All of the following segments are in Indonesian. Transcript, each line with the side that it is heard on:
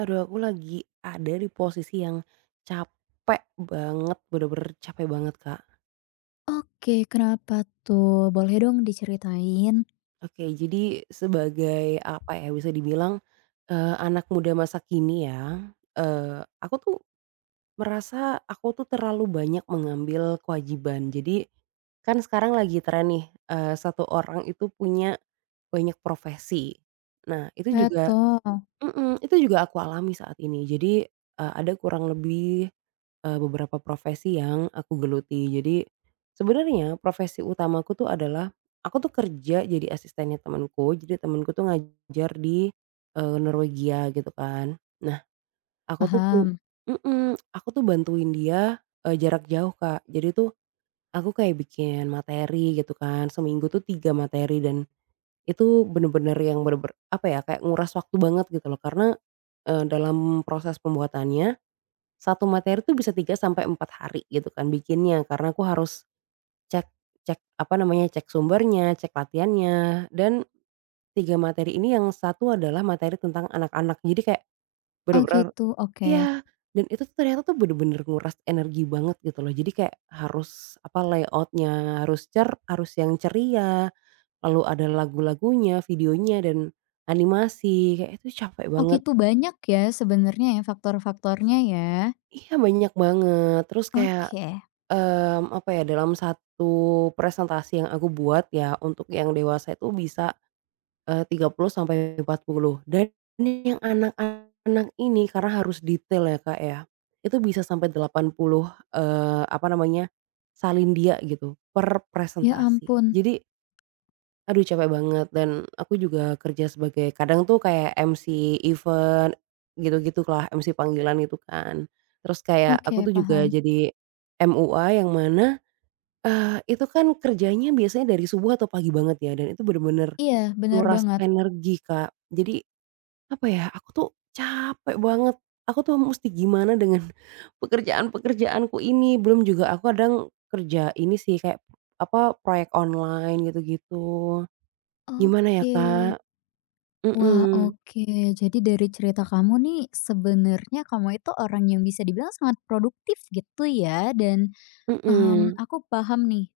right: Aduh, aku lagi ada di posisi yang capek banget, bener-bener capek banget, Kak.
left: Oke, kenapa tuh? Boleh dong diceritain?
right: Oke, jadi sebagai apa ya, bisa dibilang, anak muda masa kini ya, aku tuh merasa aku tuh terlalu banyak mengambil kewajiban. Jadi, kan sekarang lagi tren nih, 1 orang itu punya banyak profesi. Nah,
left: Eh,
right: itu juga aku alami saat ini. Jadi, ada kurang lebih, beberapa profesi yang aku geluti. Jadi, sebenarnya profesi utamaku tuh adalah aku tuh kerja jadi asistennya temanku, jadi temanku tuh ngajar di, Norwegia gitu kan. Nah, aku tuh pu
left: paham.
right: mhm, aku tuh bantuin dia, jarak jauh, Kak. Jadi tuh aku kayak bikin materi gitu kan, seminggu tuh 3 materi dan itu bener-bener yang bener-bener, apa ya, kayak nguras waktu banget gitu loh karena, dalam proses pembuatannya, satu materi tuh bisa 3 sampai 4 hari gitu kan bikinnya, karena aku harus cek cek, apa namanya, cek sumbernya, cek latihannya, dan 3 materi ini yang satu adalah materi tentang anak-anak, jadi kayak
left: Oh
right: bener-bener,
left: gitu, oke.
right: iya, dan itu tuh ternyata tuh bener-bener nguras energi banget gitu loh, jadi kayak harus, apa, layoutnya harus yang ceria. Lalu ada lagu-lagunya, videonya, dan animasi, kayak itu capek
left: Oh
right: banget.
left: gitu banyak ya sebenarnya ya faktor-faktornya ya?
right: Iya, banyak banget. Terus kayak,
left: Oke.
right: apa ya, dalam satu presentasi yang aku buat ya, untuk yang dewasa itu bisa, eh, 30 sampai 40. Dan yang anak-anak ini karena harus detail ya, Kak, ya, itu bisa sampai 80, apa namanya, salin dia gitu, per
left: Ya
right: presentasi.
left: ampun,
right: Jadi, aduh, capek banget, dan aku juga kerja sebagai kadang tuh kayak MC event gitu-gitulah, gitu MC panggilan itu kan. Terus kayak
left: oke
right: aku tuh juga
left: paham.
right: jadi MUA, yang mana, itu kan kerjanya biasanya dari subuh atau pagi banget ya, dan itu bener-bener
left: Iya, benar
right: nguras
left: banget.
right: energi, Kak. Jadi apa ya, aku tuh capek banget, aku tuh mesti gimana dengan pekerjaan-pekerjaanku ini. Belum juga aku kadang kerja ini sih kayak apa, proyek online gitu-gitu. Gimana ya,
left: Oke.
right: Kak?
left: Wah
right: Mhm.
left: oke, jadi dari cerita kamu nih sebenarnya kamu itu orang yang bisa dibilang sangat produktif gitu ya dan mmm,
right: Mhm,
left: aku paham nih,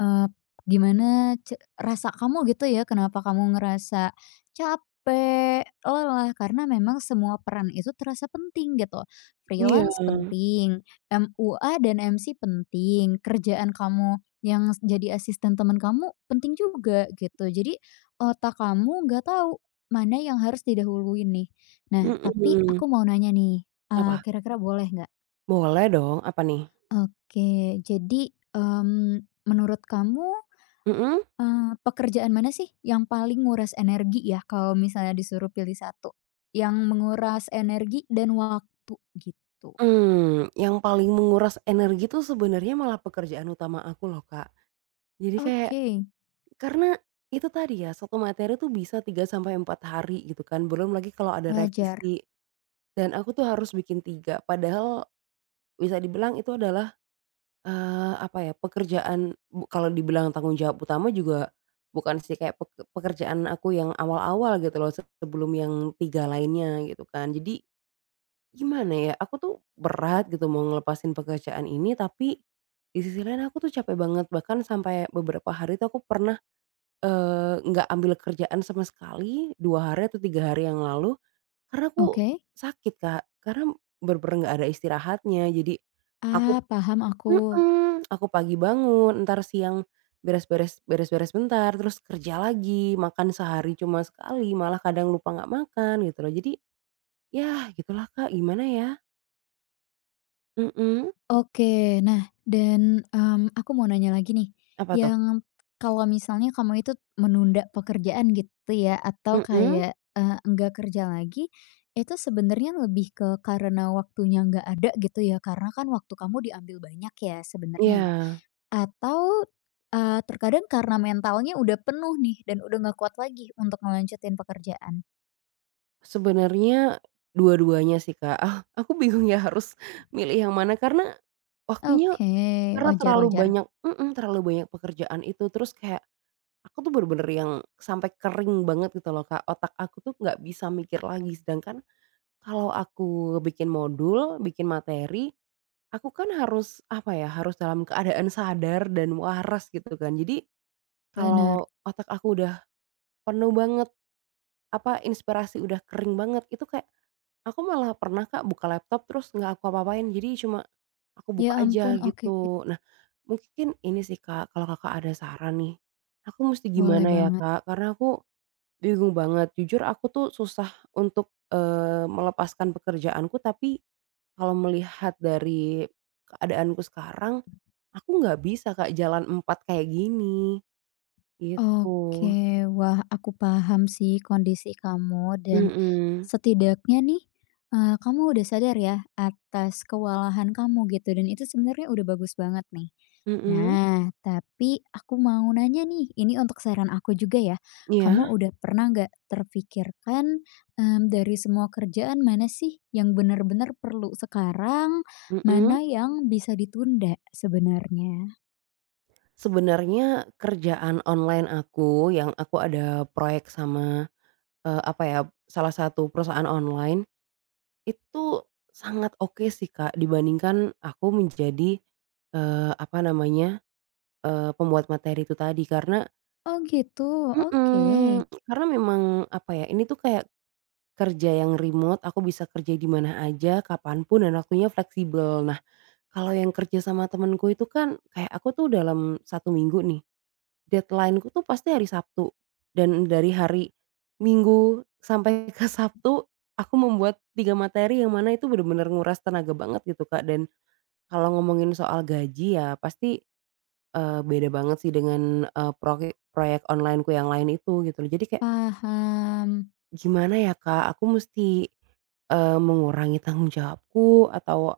left: eee, gimana ce rasa kamu gitu ya, kenapa kamu ngerasa capek, lelah, karena memang semua peran itu terasa penting gitu.
right: iya,
left: Freelance penting, MUA dan MC penting, kerjaan kamu yang s jadi asisten teman kamu penting juga gitu. Jadi otak kamu nggak tahu mana yang harus didahuluin nih. Nah, tapi
right: mhm,
left: aku mau nanya nih,
right: apa?
left: kira-kira boleh nggak?
right: Boleh dong, apa nih?
left: Oke, jadi, mmm, menurut kamu,
right: Mhm?
left: pekerjaan mana sih yang paling nguras energi ya kalau misalnya disuruh pilih satu, yang menguras energi dan waktu gitu.
right: Yang paling menguras energi tuh sebenarnya malah pekerjaan utama aku loh, Kak. Jadi kayak
left: Oke.
right: karena itu tadi ya, satu materi tuh bisa 3 sampai 4 hari gitu kan, belum lagi kalau ada
left: Wajar,
right: revisi, dan aku tuh harus bikin 3. Padahal bisa dibilang itu adalah apa ya, pekerjaan bu kalau dibilang tanggung jawab utama juga bukan sih, kayak pekerjaan aku yang awal-awal gitu loh, sebelum yang 3 lainnya gitu kan. Jadi gimana ya, aku tuh berat gitu mau ngelepasin pekerjaan ini, tapi di sisi lain aku tuh capek banget. Bahkan sampai beberapa hari tuh aku pernah, nggak ambil kerjaan sama sekali 2 hari atau 3 hari yang lalu, karena aku
left: oke.
right: sakit, Kak. Karena bener-bener nggak ada istirahatnya, jadi aku
left: Ah, paham aku.
right: Mhm, aku pagi bangun, entar siang beres-beres bentar, terus kerja lagi, makan sehari cuma sekali, malah kadang lupa nggak makan gitu loh. Jadi, ya gitulah Kak, gimana ya? Mhm,
left: Oke. Nah dan, mmm, aku mau nanya lagi nih,
right: apa tuh?
left: yang kalau misalnya kamu itu menunda pekerjaan gitu ya atau
right: Mhm,
left: kayak, enggak kerja lagi, itu sebenarnya lebih ke karena waktunya nggak ada gitu ya? Karena kan waktu kamu diambil banyak ya sebenarnya ya?
right: ya.
left: Atau, terkadang karena mentalnya udah penuh nih dan udah nggak kuat lagi untuk ngelanjutin pekerjaan?
right: Sebenarnya dua-duanya sih Kak. Ah, aku bingung ya harus milih yang mana karena waktunya,
left: Oke,
right: karena
left: wajar
right: terlalu
left: wajar.
right: banyak mhm, terlalu banyak pekerjaan itu, terus kayak aku tuh bener-bener yang sampai kering banget gitu loh Kak, otak aku tuh nggak bisa mikir lagi, sedangkan kalau aku bikin modul, bikin materi, aku kan harus apa ya, harus dalam keadaan sadar dan waras gitu kan. Jadi
left: Benar.
right: kalau otak aku udah penuh banget, apa inspirasi udah kering banget, itu kayak aku malah pernah Kak buka laptop terus nggak aku apa-apain. Jadi cuma aku
left: Ya
right: buka aja
left: ampun, oke.
right: gitu. Nah, mungkin ini sih Kak, kalau Kakak ada saran nih, aku mesti
left: Boleh
right: gimana ya
left: banget.
right: Kak? Karena aku bingung banget. Jujur aku tuh susah untuk, melepaskan pekerjaanku, tapi kalau melihat dari keadaanku sekarang, aku nggak bisa Kak jalan 4 kayak gini, gitu.
left: Oke, wah aku paham sih kondisi kamu dan
right: Mhm,
left: setidaknya nih, kamu udah sadar ya atas kewalahan kamu gitu dan itu sebenarnya udah bagus banget nih.
right: mhm,
left: Nah, tapi aku mau nanya nih, ini untuk saran aku juga ya. Kamu
right: iya,
left: udah pernah nggak terpikirkan, mmm, dari semua kerjaan mana sih yang benar-benar perlu sekarang,
right: mhm.
left: mana yang bisa ditunda sebenarnya?
right: Sebenarnya kerjaan online aku yang aku ada proyek sama, apa ya, salah satu perusahaan online, itu sangat oke sih Kak dibandingkan aku menjadi, apa namanya, pembuat materi itu tadi, karena
left: Oh gitu, oke.
right: mhm, karena memang apa ya, ini tuh kayak kerja yang remote, aku bisa kerja di mana aja, kapan pun, dan waktunya fleksibel. Nah, kalau yang kerja sama temenku itu kan, kayak aku tuh dalam 1 minggu nih, deadline-ku tuh pasti hari Sabtu. Dan dari hari Minggu sampai ke Sabtu, aku membuat 3 materi, yang mana itu bener-bener nguras tenaga banget gitu, Kak. Dan kalau ngomongin soal gaji ya pasti, beda banget sih dengan, proyek onlineku yang lain itu gitu. Jadi kayak
left: Paham.
right: gimana ya, Kak, aku mesti, mengurangi tanggung jawabku atau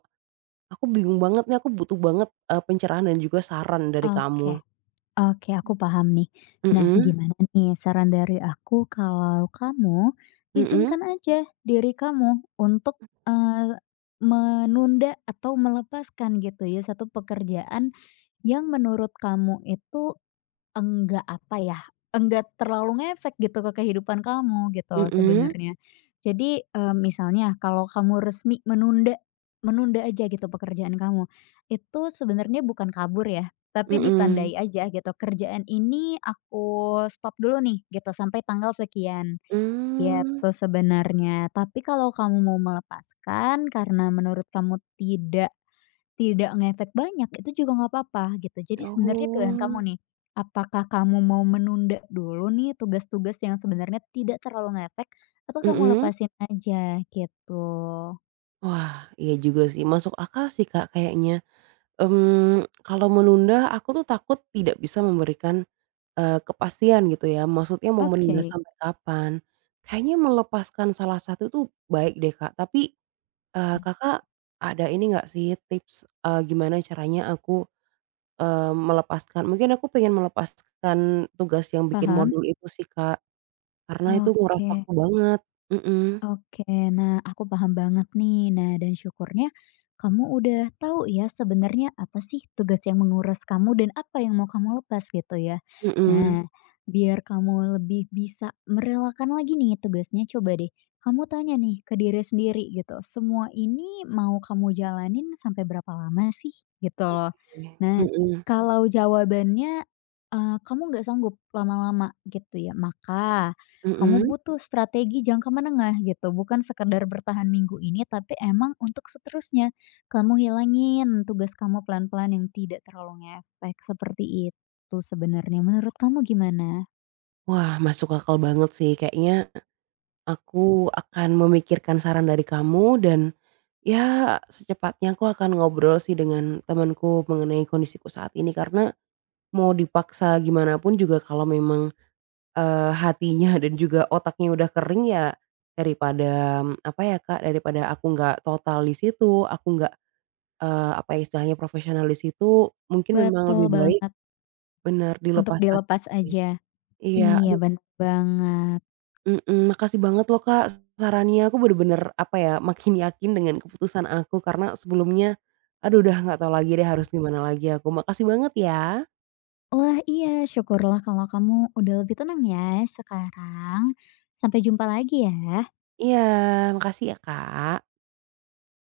right: aku bingung banget nih, aku butuh banget, pencerahan dan juga saran dari kamu.
left: Oke, oke, aku paham nih. Nah,
right: Mhm,
left: gimana nih saran dari aku kalau kamu
right: mhm,
left: izinkan aja diri kamu untuk eh, menunda atau melepaskan gitu ya satu pekerjaan yang menurut kamu itu enggak, apa ya, enggak terlalu ngefek gitu ke kehidupan kamu gitu loh
right: mhm,
left: sebenarnya. Jadi, misalnya kalau kamu resmi menunda menunda aja gitu pekerjaan kamu, itu sebenarnya bukan kabur ya, tapi
right: mhm,
left: ditandai aja gitu, "Kerjaan ini aku stop dulu nih," gitu, "sampai tanggal sekian,"
right: mmm,
left: gitu sebenarnya. Tapi kalau kamu mau melepaskan karena menurut kamu tidak tidak ngefek banyak, itu juga nggak apa-apa gitu. Jadi sebenarnya pilihan kamu
right: oh,
left: nih, apakah kamu mau menunda dulu nih tugas-tugas yang sebenarnya tidak terlalu ngefek atau kamu
right: mhm.
left: lepasin aja gitu?
right: Wah, iya juga sih, masuk akal sih, Kak, kayaknya. Kalau menunda aku tuh takut tidak bisa memberikan, kepastian gitu ya, maksudnya mau menunda
left: Oke,
right: sampai kapan. Kayaknya melepaskan salah satu tuh baik deh, Kak, tapi Kakak ada ini nggak sih tips, gimana caranya aku, melepaskan mungkin aku pengen melepaskan tugas yang bikin
left: paham.
right: modul itu sih, Kak, karena itu nguras
left: Oke.
right: waktu banget. Mhm,
left: Oke, nah aku paham banget nih. Nah, dan syukurnya kamu udah tahu ya sebenarnya apa sih tugas yang menguras kamu dan apa yang mau kamu lepas gitu ya.
right: mhm.
left: Nah, biar kamu lebih bisa merelakan lagi nih tugasnya, coba deh kamu tanya nih ke diri sendiri gitu. Semua ini mau kamu jalanin sampai berapa lama sih gitu loh.
right: Oke.
left: Nah,
right: Mhm,
left: kalau jawabannya kamu nggak sanggup lama-lama gitu ya, maka kamu
right: mhm.
left: butuh strategi jangka menengah gitu, bukan sekedar bertahan minggu ini tapi emang untuk seterusnya. Kamu hilangin tugas kamu pelan-pelan yang tidak terlalu ngefek, seperti itu sebenarnya. Menurut kamu gimana?
right: Wah, masuk akal banget sih. Kayaknya aku akan memikirkan saran dari kamu, dan ya, secepatnya aku akan ngobrol sih dengan temanku mengenai kondisiku saat ini, karena mau dipaksa gimana pun juga kalau memang hatinya dan juga otaknya udah kering ya, daripada, apa ya, Kak, daripada aku nggak total di situ, aku nggak, apa ya, istilahnya profesional di situ, mungkin memang
left: Betul
right: lebih baik,
left: banget,
right: bener,
left: untuk
right: dilepas satu
left: dilepas
right: sih.
left: aja.
right: Iya,
left: Iya,
right: aduh,
left: bener banget.
right: mhm, makasih banget loh, Kak, sarannya, aku bener-bener, apa ya, makin yakin dengan keputusan aku karena sebelumnya, aduh, udah nggak tahu lagi deh harus gimana lagi aku, makasih banget ya.
left: Wah, iya, syukurlah kalau kamu udah lebih tenang ya sekarang. Sampai jumpa lagi ya.
right: Iya, makasih ya, Kak.